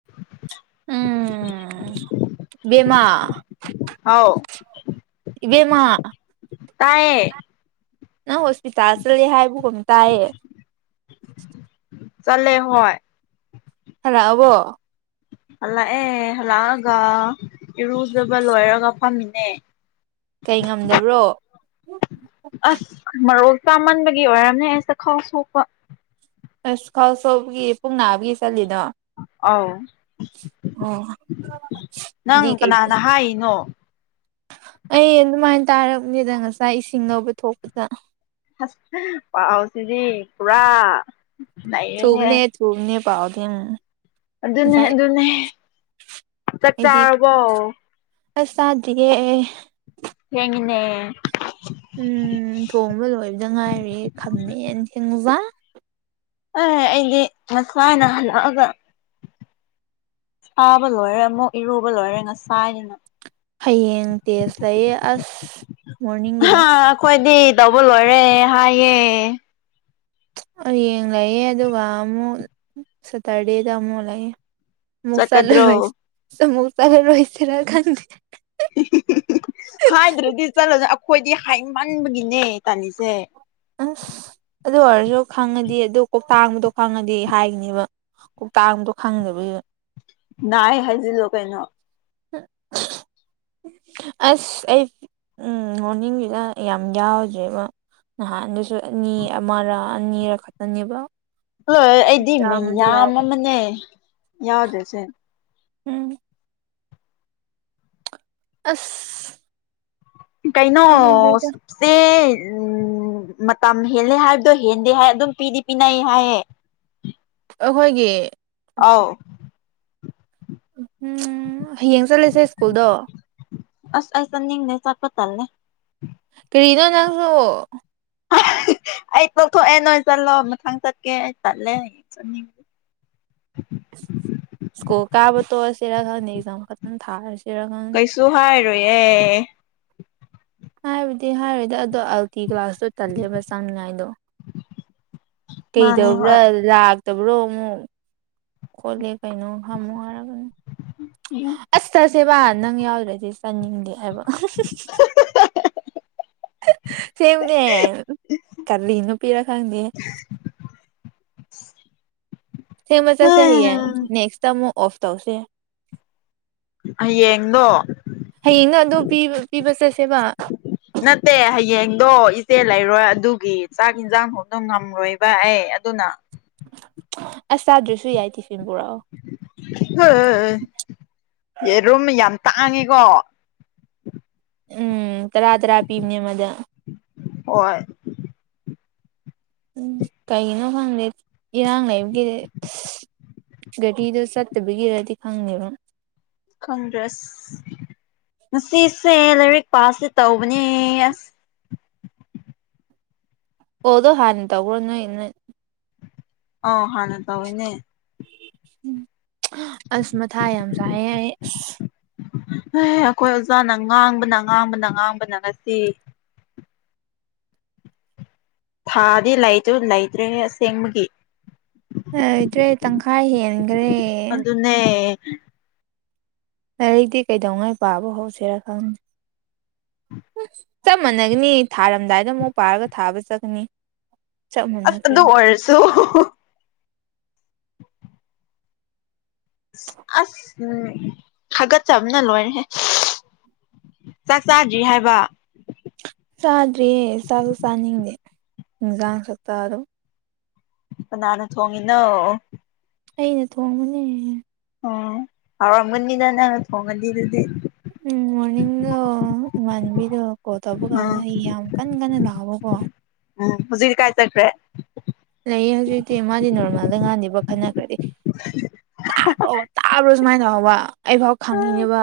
[inaudible] ꯎꯝ ꯏꯕꯦꯃꯥ ꯍꯥꯎ ꯏꯕꯦꯝ ꯃꯥ ꯇꯥꯏꯌꯦ ꯅꯪ ꯍꯣꯁꯄꯤꯇꯥꯜ ꯆꯠꯂꯦ ꯍꯥꯏꯕꯒꯨꯝ ꯇꯥꯏꯌꯦ ꯆꯂꯦ ꯍꯣꯏ ꯍꯂꯥꯥ ꯑꯕꯣ ꯍꯜꯂꯛꯑꯦ ꯍꯜꯂꯛꯑꯒ ꯏꯔꯨꯖꯕ ꯂꯣꯏꯔꯒ ꯐꯝꯃꯤꯅꯦ ꯀꯩ ꯉꯝꯗꯕ꯭ꯔꯣ ꯑꯁ ꯃꯔꯣꯜ ꯆꯥꯃꯟꯕꯒꯤ ꯑꯣꯏꯔꯝꯅꯦ ꯑꯩꯁꯗ ꯈꯥꯎ ꯁꯣꯛꯄ ꯑꯁ ꯈꯥꯎꯁꯣꯄꯒꯤ ꯄꯨꯡ ꯅꯥꯕꯒꯤ ꯆꯠꯂꯤꯅꯣ ꯑꯧ ꯑꯣ ꯅꯪ ꯗꯤ ꯀꯩ ꯀꯅꯥꯅ ꯍꯥꯏꯔꯤꯅꯣ ꯑꯩ ꯑꯗꯨꯃꯥꯏꯅ ꯇꯥꯔꯕꯅꯤꯗ ꯉꯁꯥꯏ ꯏꯁꯤꯡ ꯂꯧꯕ ꯊꯣꯛꯄꯗ ꯄꯥꯎꯁꯤꯗꯤ ꯄꯨꯔꯥ ꯅꯩꯔꯦꯍꯦ ꯊꯨꯕꯅꯦ ꯊꯨꯕꯅꯦ ꯄꯥꯎꯗꯤꯡ ꯑꯗꯨꯅꯦ ꯑꯗꯨꯅꯦ ꯆꯠ ꯑꯩꯗꯤ ꯆꯥꯔꯕꯣ ꯑꯁ ꯆꯗ꯭ꯔꯤꯌꯦ ꯌꯦꯡꯉꯤꯅꯦ ꯎꯝ ꯊꯣꯡꯕ ꯂꯣꯏꯕꯗ ꯉꯥꯏꯔ ꯈꯝꯃꯦꯟ ꯊꯦꯡꯉꯨꯖ ꯑꯦ ꯑꯩꯗꯤ ꯉꯁꯥꯏꯅ ꯍꯜꯂꯛꯑꯒ ꯐꯕ ꯂꯣꯏꯔꯦ ꯑꯃꯨꯛ ꯏꯔꯨꯕ ꯂꯣꯏꯔꯦ ꯉꯁꯥꯏꯅꯤꯅ ꯍꯌꯦꯡ ꯇꯦꯖꯁ ꯂꯩꯌꯦ ꯑꯁ ꯃꯣꯔꯅꯤꯡꯒꯤꯗ ꯈꯣꯏꯗꯤ ꯇꯧꯕ ꯂꯣꯏꯔꯦ ꯍꯥꯏꯌꯦ ꯌꯦꯡ ꯂꯩꯌꯦ ꯑꯗꯨꯒ ꯑꯃꯨꯛ ꯁꯇꯔꯗꯦꯗ ꯑꯃꯨꯛ ꯂꯩꯌꯦ ꯃꯨꯛ ꯆꯠꯀꯗ꯭ꯔꯣ ꯆꯠꯂꯔꯣꯏ ꯑꯃꯨꯛ ꯆꯠꯏꯔꯣꯁꯤꯔ ꯈꯡꯗꯦ ꯍꯥꯏꯗ꯭ꯔꯗꯤ ꯆꯠꯂꯅꯦ ꯑꯈꯣꯏꯗꯤ ꯍꯥꯏꯃꯟꯕꯒꯤꯅꯦ ꯇꯥꯟꯂꯤꯁꯦ ꯑꯁ ꯑꯗꯨ ꯑꯣꯏꯔꯖꯨ ꯈꯪꯉꯗꯤ ꯑꯗꯨ ꯀꯣꯛꯇꯥꯡꯕꯗꯣ ꯈꯪꯉꯗꯤ ꯍꯥꯏꯒꯤꯅꯦꯕ ꯀꯧꯇꯥꯛꯗꯣ ꯈꯪꯗꯕꯒꯤ ꯅꯥꯏ ꯍꯥꯏꯖꯜꯂꯣ ꯀꯩꯅꯣ ꯑꯁ ꯑꯩ ꯎꯝ ꯃꯣꯔꯅꯤꯡꯒꯒꯤꯗ ꯌꯥꯝ ꯌꯥꯎꯗ꯭ꯔꯦꯕ ꯅꯍꯥꯟꯗꯁꯨ ꯑꯅꯤ ꯑꯃꯔ ꯑꯅꯤꯔ ꯈꯠꯇꯅꯦꯕ ꯎꯂꯣꯌꯦ ꯑꯩꯗꯤ ꯃꯩ ꯌꯥꯝ ꯑꯃꯅꯦ ꯌꯥꯎꯗ꯭ꯔꯤꯁꯦ ꯎꯝ ꯑꯁ ꯈꯪꯗ꯭ꯔꯦꯗ ꯀꯩꯅꯣꯁ ꯆꯦ ꯎꯝ ꯃꯇꯝ ꯍꯦꯜꯂꯦ ꯍꯥꯏꯕꯗꯣ ꯍꯦꯟꯗꯦ ꯍꯥꯏ ꯑꯗꯨꯝ ꯄꯤꯗꯤ ꯄꯤꯅꯩ ꯍꯥꯏꯌꯦ ꯑꯈꯣꯏꯒꯤ ꯑꯥꯎ ꯎꯝ ꯍꯌꯦꯡ ꯆꯠꯂꯁꯦ ꯁ꯭ꯀꯨꯜꯗꯣ ꯑꯁ ꯑꯩ ꯆꯠꯅꯤꯡꯗꯦ ꯆꯠꯄ ꯇꯜꯂꯦ ꯀꯔꯤꯅꯣ ꯅꯪꯁꯨ ꯑꯩ ꯇꯣꯛꯊꯣꯛꯑꯦ ꯅꯣꯏ ꯆꯠꯂꯣ ꯃꯊꯪ ꯆꯠꯀꯦ ꯑꯩ ꯇꯜꯂꯦ ꯆꯅꯤꯡ__ ꯁ꯭ꯀꯨꯜ ꯀꯥꯕ ꯇꯣꯛꯑꯁꯤꯔ ꯈꯪꯗꯦ ꯑꯦꯛꯖꯥꯝ ꯈꯛꯇꯟ ꯊꯥꯔꯁꯤꯔ ꯈꯪ__ ꯆꯨꯍꯥꯏꯔꯣꯏꯌꯦ ꯍꯥꯏꯕꯨꯗꯤ ꯍꯥꯏꯔꯣꯏꯗ ꯑꯗꯣ ꯑꯜꯇꯤ ꯀ꯭ꯂꯥꯁꯇꯣ ꯇꯜꯂꯦꯕ ꯆꯥꯟꯉꯥꯏꯗꯣ ꯃꯥꯅꯦ ꯀꯩꯗꯧꯕ꯭ꯔꯥ ꯍꯣꯏ ꯂꯥꯛꯇꯕ꯭ꯔꯣ ꯑꯃꯨꯛ ꯈꯣꯠꯂꯦ ꯀꯩꯅꯣ ꯍꯥꯝꯃꯨ ꯍꯥꯏꯛꯀꯅꯤ [unintelligible] ꯑꯁ ꯆꯠꯁꯦꯕ ꯅꯪ ꯌꯥꯎꯗ꯭ꯔꯗꯤ ꯆꯪꯅꯤꯡꯗꯦ ꯍꯥꯏꯕ ꯁꯦꯝꯃꯛꯅꯦ ꯀꯔꯤ ꯅꯨꯄꯤꯔ ꯈꯪꯗꯦꯍꯦ [inaudible] ꯁꯦꯡꯕ ꯆꯠꯁꯦ ꯍꯌꯦꯡ ꯅꯦꯛꯁꯇ ꯑꯃꯨꯛ ꯑꯣꯐ ꯇꯧꯁꯦ ꯍꯌꯦꯡ ꯗꯣ ꯍꯌꯦꯡꯅꯣ ꯑꯗꯨ ꯄꯤꯕ ꯄꯤꯕ ꯆꯠꯁꯦꯕ ꯅꯠꯇꯦ ꯍꯌꯦꯡꯗꯣ ꯏꯆꯦ ꯂꯩꯔꯣꯏ ꯑꯗꯨꯒꯤ ꯆꯥꯛ ꯍꯤꯟꯖꯥꯡ ꯈꯣꯡꯕꯗꯣ ꯉꯝꯃꯔꯣꯏ ꯕꯥ ꯑꯩ ꯑꯗꯨꯅ ꯑꯁ ꯆꯥꯗ꯭ꯔꯁꯨ ꯌꯥꯏ ꯇꯤꯐꯤꯟ ꯄꯨꯔꯑꯣ [unintelligible] ꯌꯦꯔꯨꯝ ꯌꯥꯝ ꯇꯥꯡꯉꯦꯀꯣ ꯎꯝ ꯇꯔꯥ ꯇꯔꯥ ꯄꯤꯕꯅꯦ ꯑꯃꯗ ꯍꯣꯏ ꯎꯝ ꯀꯩꯒꯤꯅꯣ ꯈꯪꯗꯦ ꯏꯔꯥꯡ ꯂꯩꯕꯒꯤꯔꯦ ꯒꯥꯇ꯭ꯔꯤꯗꯣ ꯆꯠꯇꯕꯤꯒꯤꯔꯗꯤ ꯈꯪꯅꯦꯕ ꯈꯪꯗ꯭ꯔꯦ ꯑꯁ ꯉꯁꯤꯁꯦ ꯂꯥꯏꯔꯤꯛ ꯄꯁꯦ ꯇꯧꯕꯅꯦ ꯑꯁ ꯑꯣ ꯗꯣ ꯍꯥꯟꯅ ꯇꯧꯕ꯭ꯔꯣ ꯅꯣꯏ ꯅꯣꯏ ꯑꯧ ꯍꯥꯟꯅ ꯇꯧꯌꯤꯅꯦ ꯎꯝ ꯑꯁ ꯃꯊꯥ ꯌꯥꯝ ꯁꯥꯏꯌꯦ ꯑꯩ ꯑꯨꯁ ꯑꯈꯣꯏ ꯑꯣꯖꯥꯅ ꯉꯥꯡꯕꯅ ꯉꯥꯡꯕꯅ ꯉꯥꯡꯕꯅ ꯉꯁꯤ ꯊꯥꯗꯤ ꯂꯩꯆꯨ ꯂꯩꯇ꯭ꯔꯦꯍꯦ ꯑꯁꯦꯡꯕꯒꯤ ꯑꯩꯇ꯭ꯔꯦ ꯇꯪꯈꯥꯏ ꯍꯦꯟꯒ꯭ꯔꯦ ꯑꯗꯨꯅꯦ ꯂꯥꯏꯔꯤꯛꯇꯤ ꯀꯩꯗꯧꯉꯩ ꯄꯥꯕ ꯍꯧꯁꯤꯔꯥ ꯈꯪ ꯆꯞ ꯃꯥꯟꯅꯒꯅꯤ ꯊꯥꯔꯝꯗꯥꯏꯗ ꯑꯃꯨꯛ ꯄꯥꯔꯒ ꯊꯥꯕ ꯆꯠꯀꯅꯤ ꯆꯞ ꯑꯁ ꯑꯗꯨ ꯃꯥꯟꯅꯈ꯭ꯔꯅꯤ ꯑꯣꯏꯔꯁꯨ ꯑꯁ ꯎꯝ ꯍꯥꯒꯠ ꯆꯝꯕꯅ ꯂꯣꯏꯔꯦꯍꯦ ꯆꯥꯛ ꯆꯥꯗ꯭ꯔꯤ ꯍꯥꯏꯕ ꯆꯥꯗ꯭ꯔꯤꯌꯦ ꯆꯥꯛꯁꯨ ꯆꯥꯅꯤꯡꯗꯦ ꯏꯟꯖꯥꯡ ꯁꯛꯇꯗꯨꯒ ꯀꯅꯥꯅ ꯊꯣꯡꯉꯤꯅꯣ ꯑꯩ ꯊꯣꯡꯕꯅꯦ ꯑꯣ ꯍꯧꯔꯝꯒꯅꯤꯗ ꯅꯪꯅ ꯊꯣꯡꯉꯗꯤ ꯑꯗꯨꯗꯤ ꯎꯝ ꯃꯣꯔꯅꯤꯡꯗꯣ ꯏꯃꯅꯕꯤꯗꯦ ꯀꯣꯜ ꯀꯧꯕ ꯑꯥ ꯀꯥꯟꯅ ꯑꯩ ꯌꯥꯝ ꯀꯟ ꯀꯟꯅ ꯂꯥꯎꯑꯣꯀꯣ ꯎꯝ ꯍꯨꯍꯤꯛ ꯀꯥꯏ ꯇꯠꯈ꯭ꯔꯦ ꯂꯩꯌꯦ ꯍꯧꯖꯤꯛꯇꯤ ꯃꯥꯗꯤ ꯅꯣꯔꯃꯦꯜꯗ ꯉꯥꯡꯅꯤꯕ ꯈꯠꯅꯈ꯭ꯔꯗꯤ ꯇꯥꯕ꯭ꯔꯣ ꯇꯥꯕ꯭ꯔꯣ ꯁꯨꯃꯥꯏꯅ ꯇꯧꯕ ꯑꯩꯐꯥꯎ ꯈꯪꯉꯤꯅꯦꯕ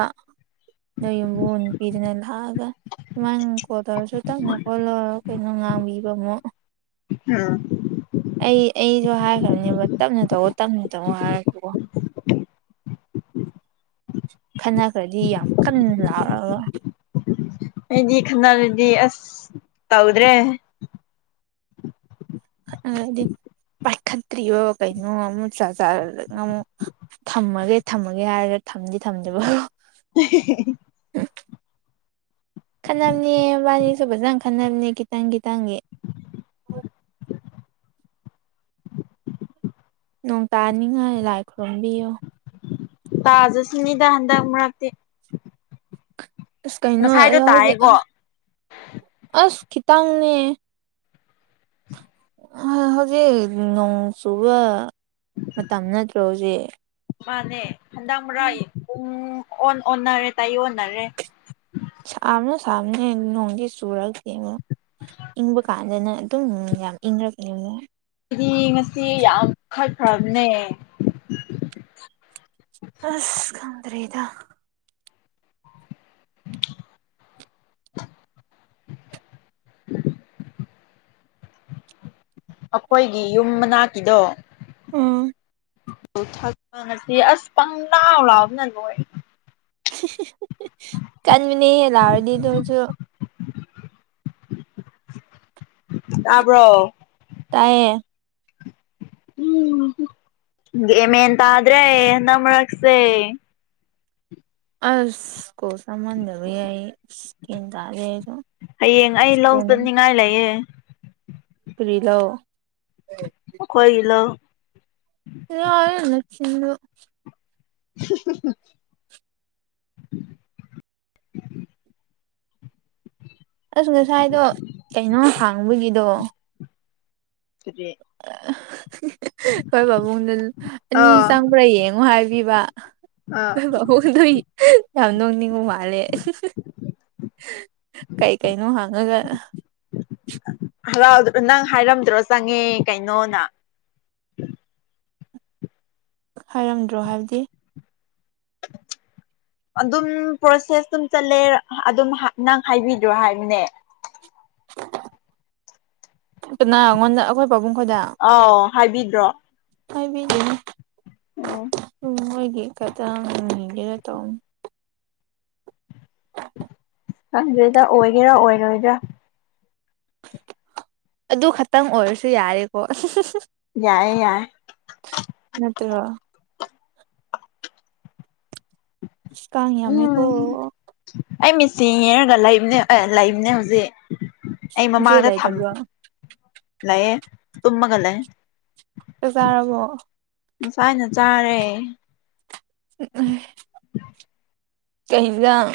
ꯅꯣꯏ ꯌꯨꯝꯕꯨꯟ ꯅꯨꯄꯤꯗꯨꯅ ꯂꯥꯛꯑꯒ ꯅꯪ ꯀꯣꯟ ꯇꯔꯁꯨ ꯇꯞꯅ ꯈꯣꯠꯂꯣ ꯀꯩꯅꯣ ꯉꯥꯡꯕꯤꯕ ꯑꯃꯨꯛ ꯑꯝ ꯑꯩ ꯑꯩꯖꯨ ꯍꯥꯏꯈ꯭ꯔꯅꯦꯕ ꯇꯞꯅ ꯇꯧꯑꯣ ꯇꯞꯅ ꯇꯧꯑꯣ ꯍꯥꯏꯔꯛꯄꯀꯣ ꯈꯠꯅꯈ꯭ꯔꯗꯤ ꯌꯥꯝ ꯀꯟꯅ ꯂꯥꯎꯔꯒ ꯑꯩꯗꯤ ꯈꯠꯅꯔꯗꯤ ꯑꯁ ꯇꯧꯗ꯭ꯔꯦ ꯈꯠꯅꯔꯗꯤ ꯄꯥꯏꯈꯠꯇ꯭ꯔꯤꯑꯣ ꯀꯩꯅꯣ ꯑꯃ ꯆꯠ ꯆꯠ ꯑꯃꯨꯛ ꯊꯝꯃꯒꯦ ꯊꯝꯃꯒꯦ ꯍꯥꯏꯔꯒ ꯊꯝꯗꯤ ꯊꯝꯗꯕ [inaudible] ꯈꯠꯅꯝꯅꯦ ꯃꯥꯅꯤꯁꯨ ꯐꯖꯅ ꯈꯠꯅꯝꯅꯦ ꯈꯤꯇꯪ ꯈꯤꯇꯪꯒꯤ ꯅꯣꯡ ꯇꯥꯅꯤꯡꯉꯥꯏ ꯂꯥꯏ ꯈꯨꯔꯨꯝꯕꯤꯌꯣ ꯇꯥꯖꯁꯅꯤꯗꯥ ꯍꯟꯗꯛ ꯃꯔꯛꯇꯤ ꯑꯁ ꯀꯩꯅꯣ ꯉꯁꯥꯏꯗꯣ ꯂꯧꯒꯤ ꯇꯥꯏꯌꯦꯀꯣ ꯑꯁ ꯈꯤꯇꯪꯅꯦ ꯍꯍꯧꯖꯤꯛ ꯅꯣꯡ ꯆꯨꯒ ꯃꯇꯝ ꯅꯠꯇ꯭ꯔꯣ ꯍꯨꯖꯤꯛ ꯃꯥꯅꯦ ꯍꯟꯗꯛ ꯃꯔꯛ ꯄꯨꯡ ꯑꯣꯟ ꯑꯣꯟꯅꯔꯦ ꯇꯥꯏ ꯑꯣꯟꯅꯔꯦ ꯁꯥꯃꯅ ꯁꯥꯃꯅꯦ ꯅꯣꯡꯁꯤ ꯆꯨꯔꯛꯇꯦꯅꯦ [inaudible] ꯏꯪꯕ ꯀꯥꯟꯗꯅ ꯑꯗꯨꯝ ꯌꯥꯝ ꯏꯪꯔꯛꯅꯤ ꯑꯃꯨꯛ ꯗꯤ ꯉꯁꯤ ꯌꯥꯝ ꯈꯠꯈ꯭ꯔꯝꯅꯦ ꯑꯁ ꯈꯪꯗ꯭ꯔꯦꯗ ꯑꯈꯣꯏꯒꯤ ꯌꯨꯝ ꯃꯅꯥꯛꯀꯤꯗꯣ ꯎꯝ ꯊꯛꯁꯤ ꯑꯁ ꯄꯪ ꯂꯥꯎ ꯂꯥꯎꯕꯅ ꯂꯣꯏ ꯀꯥꯟꯃꯤꯅꯤ ꯂꯥꯎꯔꯗꯤꯗꯨꯁꯨ ꯇꯥꯕ꯭ꯔꯣ ꯇꯥꯏꯌꯦ ꯎꯝ ꯒꯌꯥꯟ ꯃꯦꯟ ꯇꯗ꯭ꯔꯦ ꯍꯟꯗꯛ ꯃꯔꯛꯁꯦ ꯑꯏꯁꯀꯣ ꯁꯥꯟ [unintelligible] ꯌꯥꯏ [unintelligible] ꯒꯌꯥꯟ ꯇꯗꯦ ꯑꯩꯁꯨ ꯍꯌꯦꯡ ꯑꯩ ꯂꯧ ꯀꯣꯟꯅ ꯆꯠꯅꯤꯡꯉꯥꯏ ꯂꯩꯌꯦ ꯄꯨꯔꯤꯂꯣ ꯃꯈꯣꯏꯒꯤ ꯂꯣ ꯌꯥꯔꯅꯤ ꯅꯆꯤꯟꯗꯣ [unintelligible] ꯑꯁ ꯉꯁꯥꯏꯗꯣ ꯀꯩꯅꯣ ꯍꯥꯡꯕꯒꯤꯗꯣ ꯁꯤꯗꯤ ꯍꯣꯏ ꯄꯥꯕꯨꯡꯗ ꯑꯅꯤ ꯑꯥ ꯆꯪꯕ꯭ꯔꯥ ꯌꯦꯡꯉꯣ ꯍꯥꯏꯕꯤꯕ ꯑꯥ ꯍꯣꯏ ꯃꯈꯣꯡꯗꯨꯏ ꯌꯥꯝ ꯅꯣꯡꯅꯤꯡꯕ ꯃꯥꯜꯂꯦ ꯀꯩꯀꯩꯅꯣ ꯍꯥꯡꯉꯒ ꯍꯔꯥꯎꯗꯕ ꯅꯪ ꯍꯥꯏꯔꯝꯗ꯭ꯔꯣ ꯆꯪꯉꯦ ꯀꯩꯅꯣꯅ ꯍꯥꯏꯔꯝꯗ꯭ꯔꯣ ꯍꯥꯏꯕꯗꯤ [unintelligible] ꯑꯗꯨꯝ ꯄ꯭ꯔꯣꯁꯦꯁ ꯑꯗꯨꯝ ꯆꯠꯂꯦ ꯑꯗꯨꯝ ꯅꯪ ꯍꯥꯏꯕꯤꯗ꯭ꯔꯣ ꯍꯥꯏꯕꯅꯦ ꯀꯅꯥꯉꯣꯟꯗ ꯑꯩꯈꯣꯏ ꯄꯥꯕꯨꯡ ꯈꯣꯏꯗ ꯑꯥꯎ ꯍꯥꯏꯕꯤꯗ꯭ꯔꯣ ꯍꯥꯏꯕꯤꯗꯦꯍꯦ ꯑꯣ ꯃꯣꯏꯒꯤ ꯈꯤꯇꯪꯒꯦꯅ ꯇꯧ ꯀꯪꯗꯦꯗ ꯑꯣꯏꯒꯦꯔꯥ ꯑꯣꯏꯔꯣꯏꯔꯥ ꯑꯗꯨ ꯈꯛꯇꯪ ꯑꯣꯏꯔꯁꯨ ꯌꯥꯔꯦꯀꯣ ꯌꯥꯏꯑꯦ ꯌꯥꯏꯑꯦ ꯅꯠꯇ꯭ꯔꯣ ꯀꯥꯡ ꯌꯝꯃꯦ ꯀꯣ ꯎꯝ ꯑꯩ ꯃꯤꯆꯤ ꯌꯦꯔꯒ ꯂꯩꯕꯅꯦ ꯂꯩꯕꯅꯦ ꯍꯧꯖꯤꯛ ꯑꯩ ꯏꯆꯦ ꯃꯃꯥꯡꯗ ꯊꯝ ꯂꯩꯇꯕ꯭ꯔꯣ ꯂꯩꯌꯦ ꯇꯨꯃꯒꯂꯩ ꯆꯥꯛ ꯆꯥꯔꯕꯣ ꯉꯁꯥꯏꯅ ꯆꯥꯔꯦ ꯀꯩ ꯍꯤꯟꯖꯥꯡ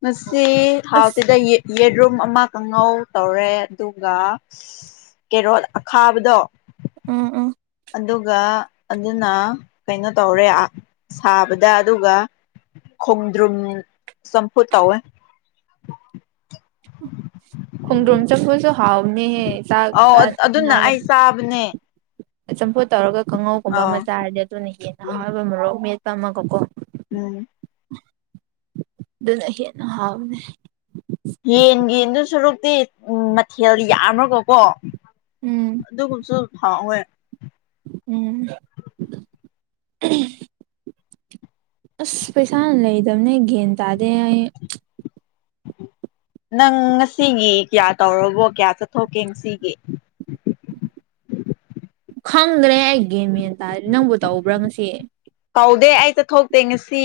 ꯉꯥꯁꯤ ꯍꯥꯎꯇꯦꯗ ꯌꯦꯟ ꯌꯦꯔꯨꯝ ꯑꯃ ꯀꯥꯡꯉꯧ ꯇꯧꯔꯦ ꯑꯗꯨꯒ ꯀꯦꯔꯣꯠ ꯑꯈꯥꯕꯗꯣ ꯎꯝ ꯎꯝ ꯑꯗꯨꯒ ꯑꯗꯨꯅ ꯀꯩꯅꯣ ꯇꯧꯔꯦ ꯑ ꯁꯥꯕꯗ ꯑꯗꯨꯒ ꯈꯣꯡꯗ꯭ꯔꯨꯝ ꯆꯝꯐꯨꯠ ꯇꯧꯋꯦ ꯈꯣꯡꯗ꯭ꯔꯣꯝ ꯆꯠꯄꯨꯠꯁꯨ ꯍꯥꯎꯅꯤꯍꯦ ꯆꯥꯛ ꯑꯧ ꯆꯥꯅꯤꯛ ꯑꯗꯨꯅ ꯉꯥꯢꯂꯩ ꯑꯩ ꯆꯥꯕꯅꯦ ꯆꯝꯐꯣꯠ ꯇꯧꯔꯒ ꯀꯥꯡꯉꯧꯒꯨꯝꯕ ꯑꯧ ꯑꯃ ꯆꯥꯔꯗꯤ ꯑꯗꯨꯅ ꯌꯦꯟꯅ ꯎꯝ ꯍꯥꯎꯋꯦꯀꯣ ꯃꯔꯣꯛ ꯃꯦꯠꯄ ꯑꯃꯒꯀꯣ ꯎꯝ ꯑꯗꯨꯅ ꯍꯦꯟꯅ ꯍꯥꯎꯕꯅꯦ ꯌꯦꯟꯒꯤ ꯏꯟꯗꯨ ꯁꯨꯔꯨꯛꯇꯤ ꯎꯝ ꯃꯊꯦꯜ ꯌꯥꯝ꯭ꯔꯒꯀꯣ ꯎꯝ ꯑꯗꯨꯒꯨꯝꯁꯨ ꯍꯥꯎꯋꯦ ꯎꯝ ꯑꯁ ꯄꯩꯁꯥꯅ ꯂꯩꯗꯝꯅꯦ ꯒꯦꯟ ꯇꯥꯗꯦ ꯑꯩ ꯅꯪ ꯉꯁꯤꯒꯤ ꯀꯌꯥ ꯇꯧꯔꯕꯣ ꯀꯌꯥ ꯆꯠꯊꯣꯛꯀꯦ ꯉꯁꯤꯒꯤ ꯈꯪꯗ꯭ꯔꯦ ꯑꯩ ꯒꯦꯃꯦ ꯇꯥꯏ ꯅꯪꯕꯨ ꯇꯧꯕ꯭ꯔꯥ ꯉꯁꯤ ꯇꯧꯗꯦ ꯑꯩ ꯆꯊꯣꯛꯇꯦ ꯉꯁꯤ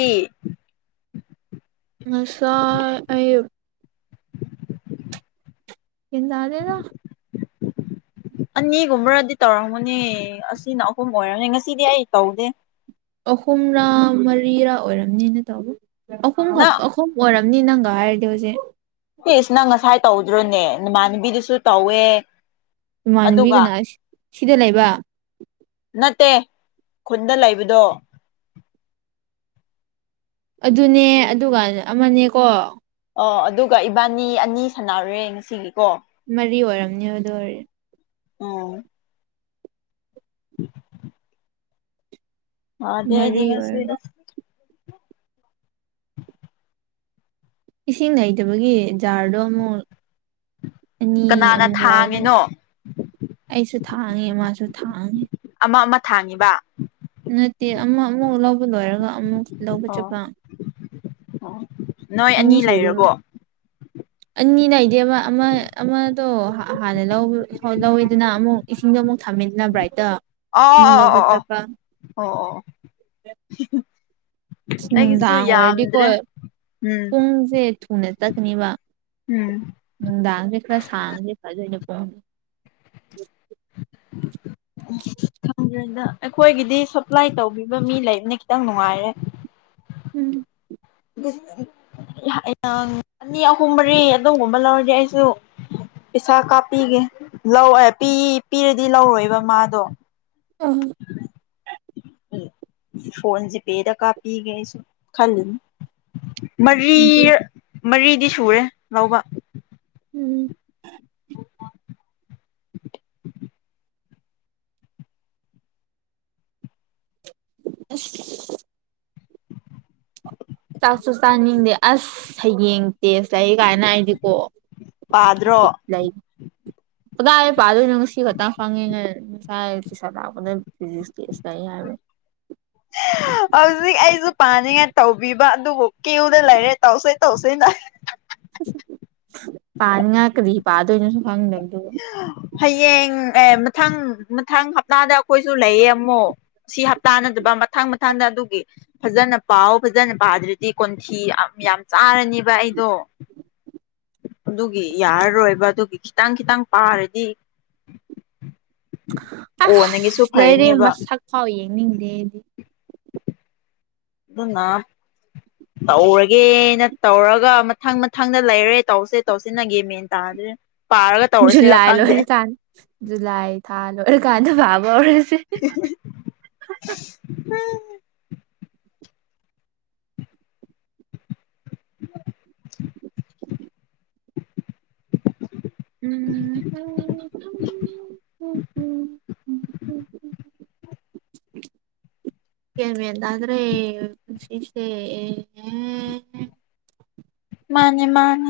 ꯉꯁꯥꯏ ꯑꯌꯨꯛ ꯒꯌ꯭ꯥꯟ ꯇꯥꯗꯦꯗꯥ [inaudible] ꯑꯅꯤ ꯒꯨꯝꯕꯔꯗꯤ ꯇꯧꯔꯝ ꯃꯅꯦ ꯑꯁꯤꯅ ꯑꯍꯨꯝ ꯑꯣꯏꯔꯅꯤ ꯉꯁꯤꯗꯤ ꯑꯩ ꯇꯧꯗꯦ ꯑꯍꯨꯝꯔꯥ ꯃꯔꯤꯔꯥ ꯑꯣꯏꯔꯝꯅꯤꯅ ꯇꯧꯕ ꯑꯍꯨꯝ ꯈꯠ ꯅꯪ ꯁꯝ ꯑꯣꯏꯔꯝꯅꯤ ꯅꯪꯒ ꯍꯥꯏꯔꯗꯤ ꯍꯨꯖꯤꯛ ꯏꯁ ꯅꯪ ꯉꯁꯥꯏ ꯇꯧꯗ꯭ꯔꯣꯅꯦ ꯅꯃꯥꯟꯅꯕꯤꯗꯨꯁꯨ ꯇꯧꯋꯦ ꯏꯃꯥꯟꯅꯕꯤꯒꯅ ꯑꯗꯨꯒ ꯁꯤꯗ ꯂꯩꯕ ꯅꯠꯇꯦ ꯈꯨꯟꯗ ꯂꯩꯕꯗꯣ ꯑꯗꯨꯅꯦ ꯑꯗꯨꯒ ꯑꯃꯅꯦꯀꯣ ꯑꯣ ꯑꯗꯨꯒ ꯏꯕꯥꯅꯤ ꯑꯅꯤ ꯁꯥꯟꯅꯔꯦ ꯉꯁꯤꯒꯤ ꯀꯣ ꯃꯔꯤ ꯑꯣꯏꯔꯝꯅꯦ ꯑꯗꯨ ꯑꯣꯏꯔ ꯑꯥ [inaudible] ꯋꯗꯦ ꯑꯩꯗꯤ ꯃꯔꯤ ꯉꯁꯤ ꯑꯣꯏꯔꯝꯅꯤ ꯑꯁ ꯏꯁꯤꯡ ꯅꯩꯇꯕꯒꯤ ꯖꯥꯔꯗꯣ ꯑꯃꯨꯛ ꯑꯅꯤ ꯀꯅꯥꯅ ꯑꯃꯨꯛ ꯂꯧꯔꯦ ꯊꯥꯡꯉꯤꯅꯣ ꯑꯩꯁꯨ ꯊꯥꯡꯉꯦ ꯃꯥꯁꯨ ꯊꯥꯡꯉꯦ ꯑꯃꯥ ꯑꯃꯥ ꯊꯥꯡꯉꯤꯕ ꯅꯠꯇꯦ ꯑꯃꯥ ꯑꯃꯨꯛ ꯂꯧꯕ ꯂꯣꯏꯔꯒ ꯑꯃꯨꯛ ꯂꯧꯕ ꯆꯠꯄ ꯑ‌ꯣ ꯅꯣꯏ ꯑꯅꯤ ꯂꯩꯔꯕꯣ ꯑꯟꯅꯤ ꯅꯩꯗ‌ꯦꯕ ꯑꯃꯥ ꯑꯃꯥ ꯗꯣ ꯍꯥꯟꯅ ꯂꯧꯕ ꯂꯧꯋꯦꯗꯅ ꯑꯃꯨꯛ ꯏꯁꯤꯡꯗꯣ ꯑꯃꯨꯛ ꯊꯥꯝꯃ‌ꯦꯗꯅ ꯕꯔꯥꯏꯠꯇ‌ [unintelligible] ꯑꯩꯒꯤꯁꯨ ꯅꯨꯡꯗꯥꯥꯡ ꯑ‌ꯣꯏꯔꯗꯤ ꯀꯣꯏ ꯌꯥꯝꯗ꯭ꯔꯦ ꯎꯝ ꯄꯨꯡꯖ‌ꯦ ꯊꯨꯅ ꯆꯠꯀꯅꯤꯕ ꯎꯝ ꯅꯨꯡꯗꯥꯡꯖ‌ꯦ ꯈꯔ ꯁꯥꯡꯉꯗꯤ ꯐꯗꯣꯏꯅꯦ ꯀ‌ꯣ [inaudible] ꯈꯪꯗ꯭ꯔꯦꯗ ꯑꯩꯈꯣꯏꯒꯤꯗꯤ ꯁꯞꯄ꯭ꯂꯥꯏ ꯇꯧꯕꯤꯕ ꯃꯤ ꯂꯩꯕꯅꯤ ꯈꯤꯇꯪ ꯅꯨꯡꯉꯥꯏꯔꯦ ꯎꯝ [unintelligible] ꯃꯤ ꯑꯍꯨꯝ ꯃꯔꯤ ꯑꯗꯨꯒꯨꯝꯕ ꯂꯧꯔꯗꯤ ꯑꯩꯁꯨ ꯄꯩꯁꯥ ꯀꯥꯞꯄꯤꯒꯦ ꯂꯧ ꯑ‌ꯦ ꯄꯤ ꯄꯤꯔꯗꯤ ꯂꯧꯔꯣꯏꯕ ꯃꯥꯗꯣ [unintelligible] ꯎꯝ ꯐꯣꯟ ꯖꯤꯄꯦꯗ ꯀꯥꯞꯄꯤꯒꯦ ꯑꯩꯁꯨ ꯈꯜꯂꯤꯅꯤ ꯍꯪꯆꯤꯠ ꯃꯔꯤꯔ ꯃꯔꯤꯗꯤ ꯁꯨꯔꯦ ꯂꯧꯕ ꯎꯝ ꯑꯁ ꯆꯥꯛꯁꯨ ꯆꯥꯅꯤꯡꯗꯦ ꯑꯁ ꯍꯌꯦꯡ ꯇꯦꯁ ꯂꯩ ꯀꯥꯏꯅ ꯑꯩꯗꯤ ꯀꯣ ꯄꯥꯗ꯭ꯔꯣ ꯂꯩ ꯀꯗꯥꯏ ꯄꯥꯗꯣꯏ ꯅꯣ ꯉꯁꯤ ꯈꯛꯇ ꯐꯪꯉꯤꯉ ꯆꯥꯏ ꯇꯁꯔꯗꯅ ꯐꯤꯖꯁꯀꯤ ꯏꯁꯇ [unintelligible] ꯍꯧꯖꯤꯛ ꯑꯩꯁꯨ ꯄꯥꯅꯤꯡꯉꯥꯏ ꯇꯧꯕꯤꯕ ꯑꯗꯨꯕꯨ ꯀꯨꯗ ꯂꯩꯔꯦ ꯇꯧꯁꯦ ꯇꯧꯁ‌ꯦꯅ ꯄꯅꯤꯡꯌꯥ ꯀꯔꯤ ꯄꯥꯗꯣ ꯈꯪꯅꯁꯨ ꯈꯪꯗꯕꯗꯨꯕꯨ ꯍꯌꯦꯡ ꯑꯦ ꯃꯊꯪ ꯃꯊꯪ ꯍꯞꯇꯥꯗ ꯑꯩꯈꯣꯏꯁꯨ ꯂꯩꯌꯦ ꯑꯃꯨꯛ ꯁꯤ ꯍꯞꯇꯥ ꯅꯠꯇꯕ ꯃꯊꯪ ꯃꯊꯪꯗ ꯑꯗꯨꯒꯤ ꯐꯖꯅ ꯄꯥꯎ ꯐꯖꯅ ꯄꯥꯗ꯭ꯔꯗꯤ ꯀꯣꯟꯊꯤ ꯌꯥꯝ ꯌꯥꯝ ꯆꯥꯔꯅꯦꯕ ꯑꯩꯗꯣ ꯑꯗꯨꯒꯤ ꯌꯥꯔꯔꯣꯏꯕ ꯑꯗꯨꯒꯤ ꯈꯤꯇꯪ ꯈꯤꯇꯪ ꯄꯥꯔꯗꯤ ꯑꯁ ꯀꯣꯟꯅꯒꯤꯁꯨ ꯂꯩꯥꯏꯔꯤꯛ ꯐꯔꯅꯦꯕ ꯃꯁꯛ ꯐꯥꯎ ꯌꯦꯡꯅꯤꯡꯗꯦꯗꯤ ꯑꯗꯨꯅꯥ ꯇꯧꯔꯒꯦꯅ ꯇꯧꯔꯒ ꯃꯊꯪ ꯃꯊꯪꯗ ꯂꯩꯔꯦ ꯇꯧꯁꯦ ꯇꯧꯁꯤꯟꯅꯒꯦ ꯃꯦꯟ ꯇꯥ [unintelligible] ꯖꯨꯂꯥꯏ ꯂꯣꯏꯔꯀꯥꯟ ꯖꯨꯂꯥꯏ ꯊꯥ ꯂꯣꯏꯔꯀꯥꯟꯗ ꯐꯥꯕ ꯍꯧꯔꯁꯦ [unintelligible] [unintelligible] [unintelligible] [inaudible] ꯒ꯭ꯌꯥꯟꯃ‌ꯦꯟ ꯇꯤꯗ꯭ꯔ‌ꯦ ꯄꯨꯟꯁꯤꯁ‌ꯦ ꯃꯥꯅꯦ ꯃꯥꯅꯦ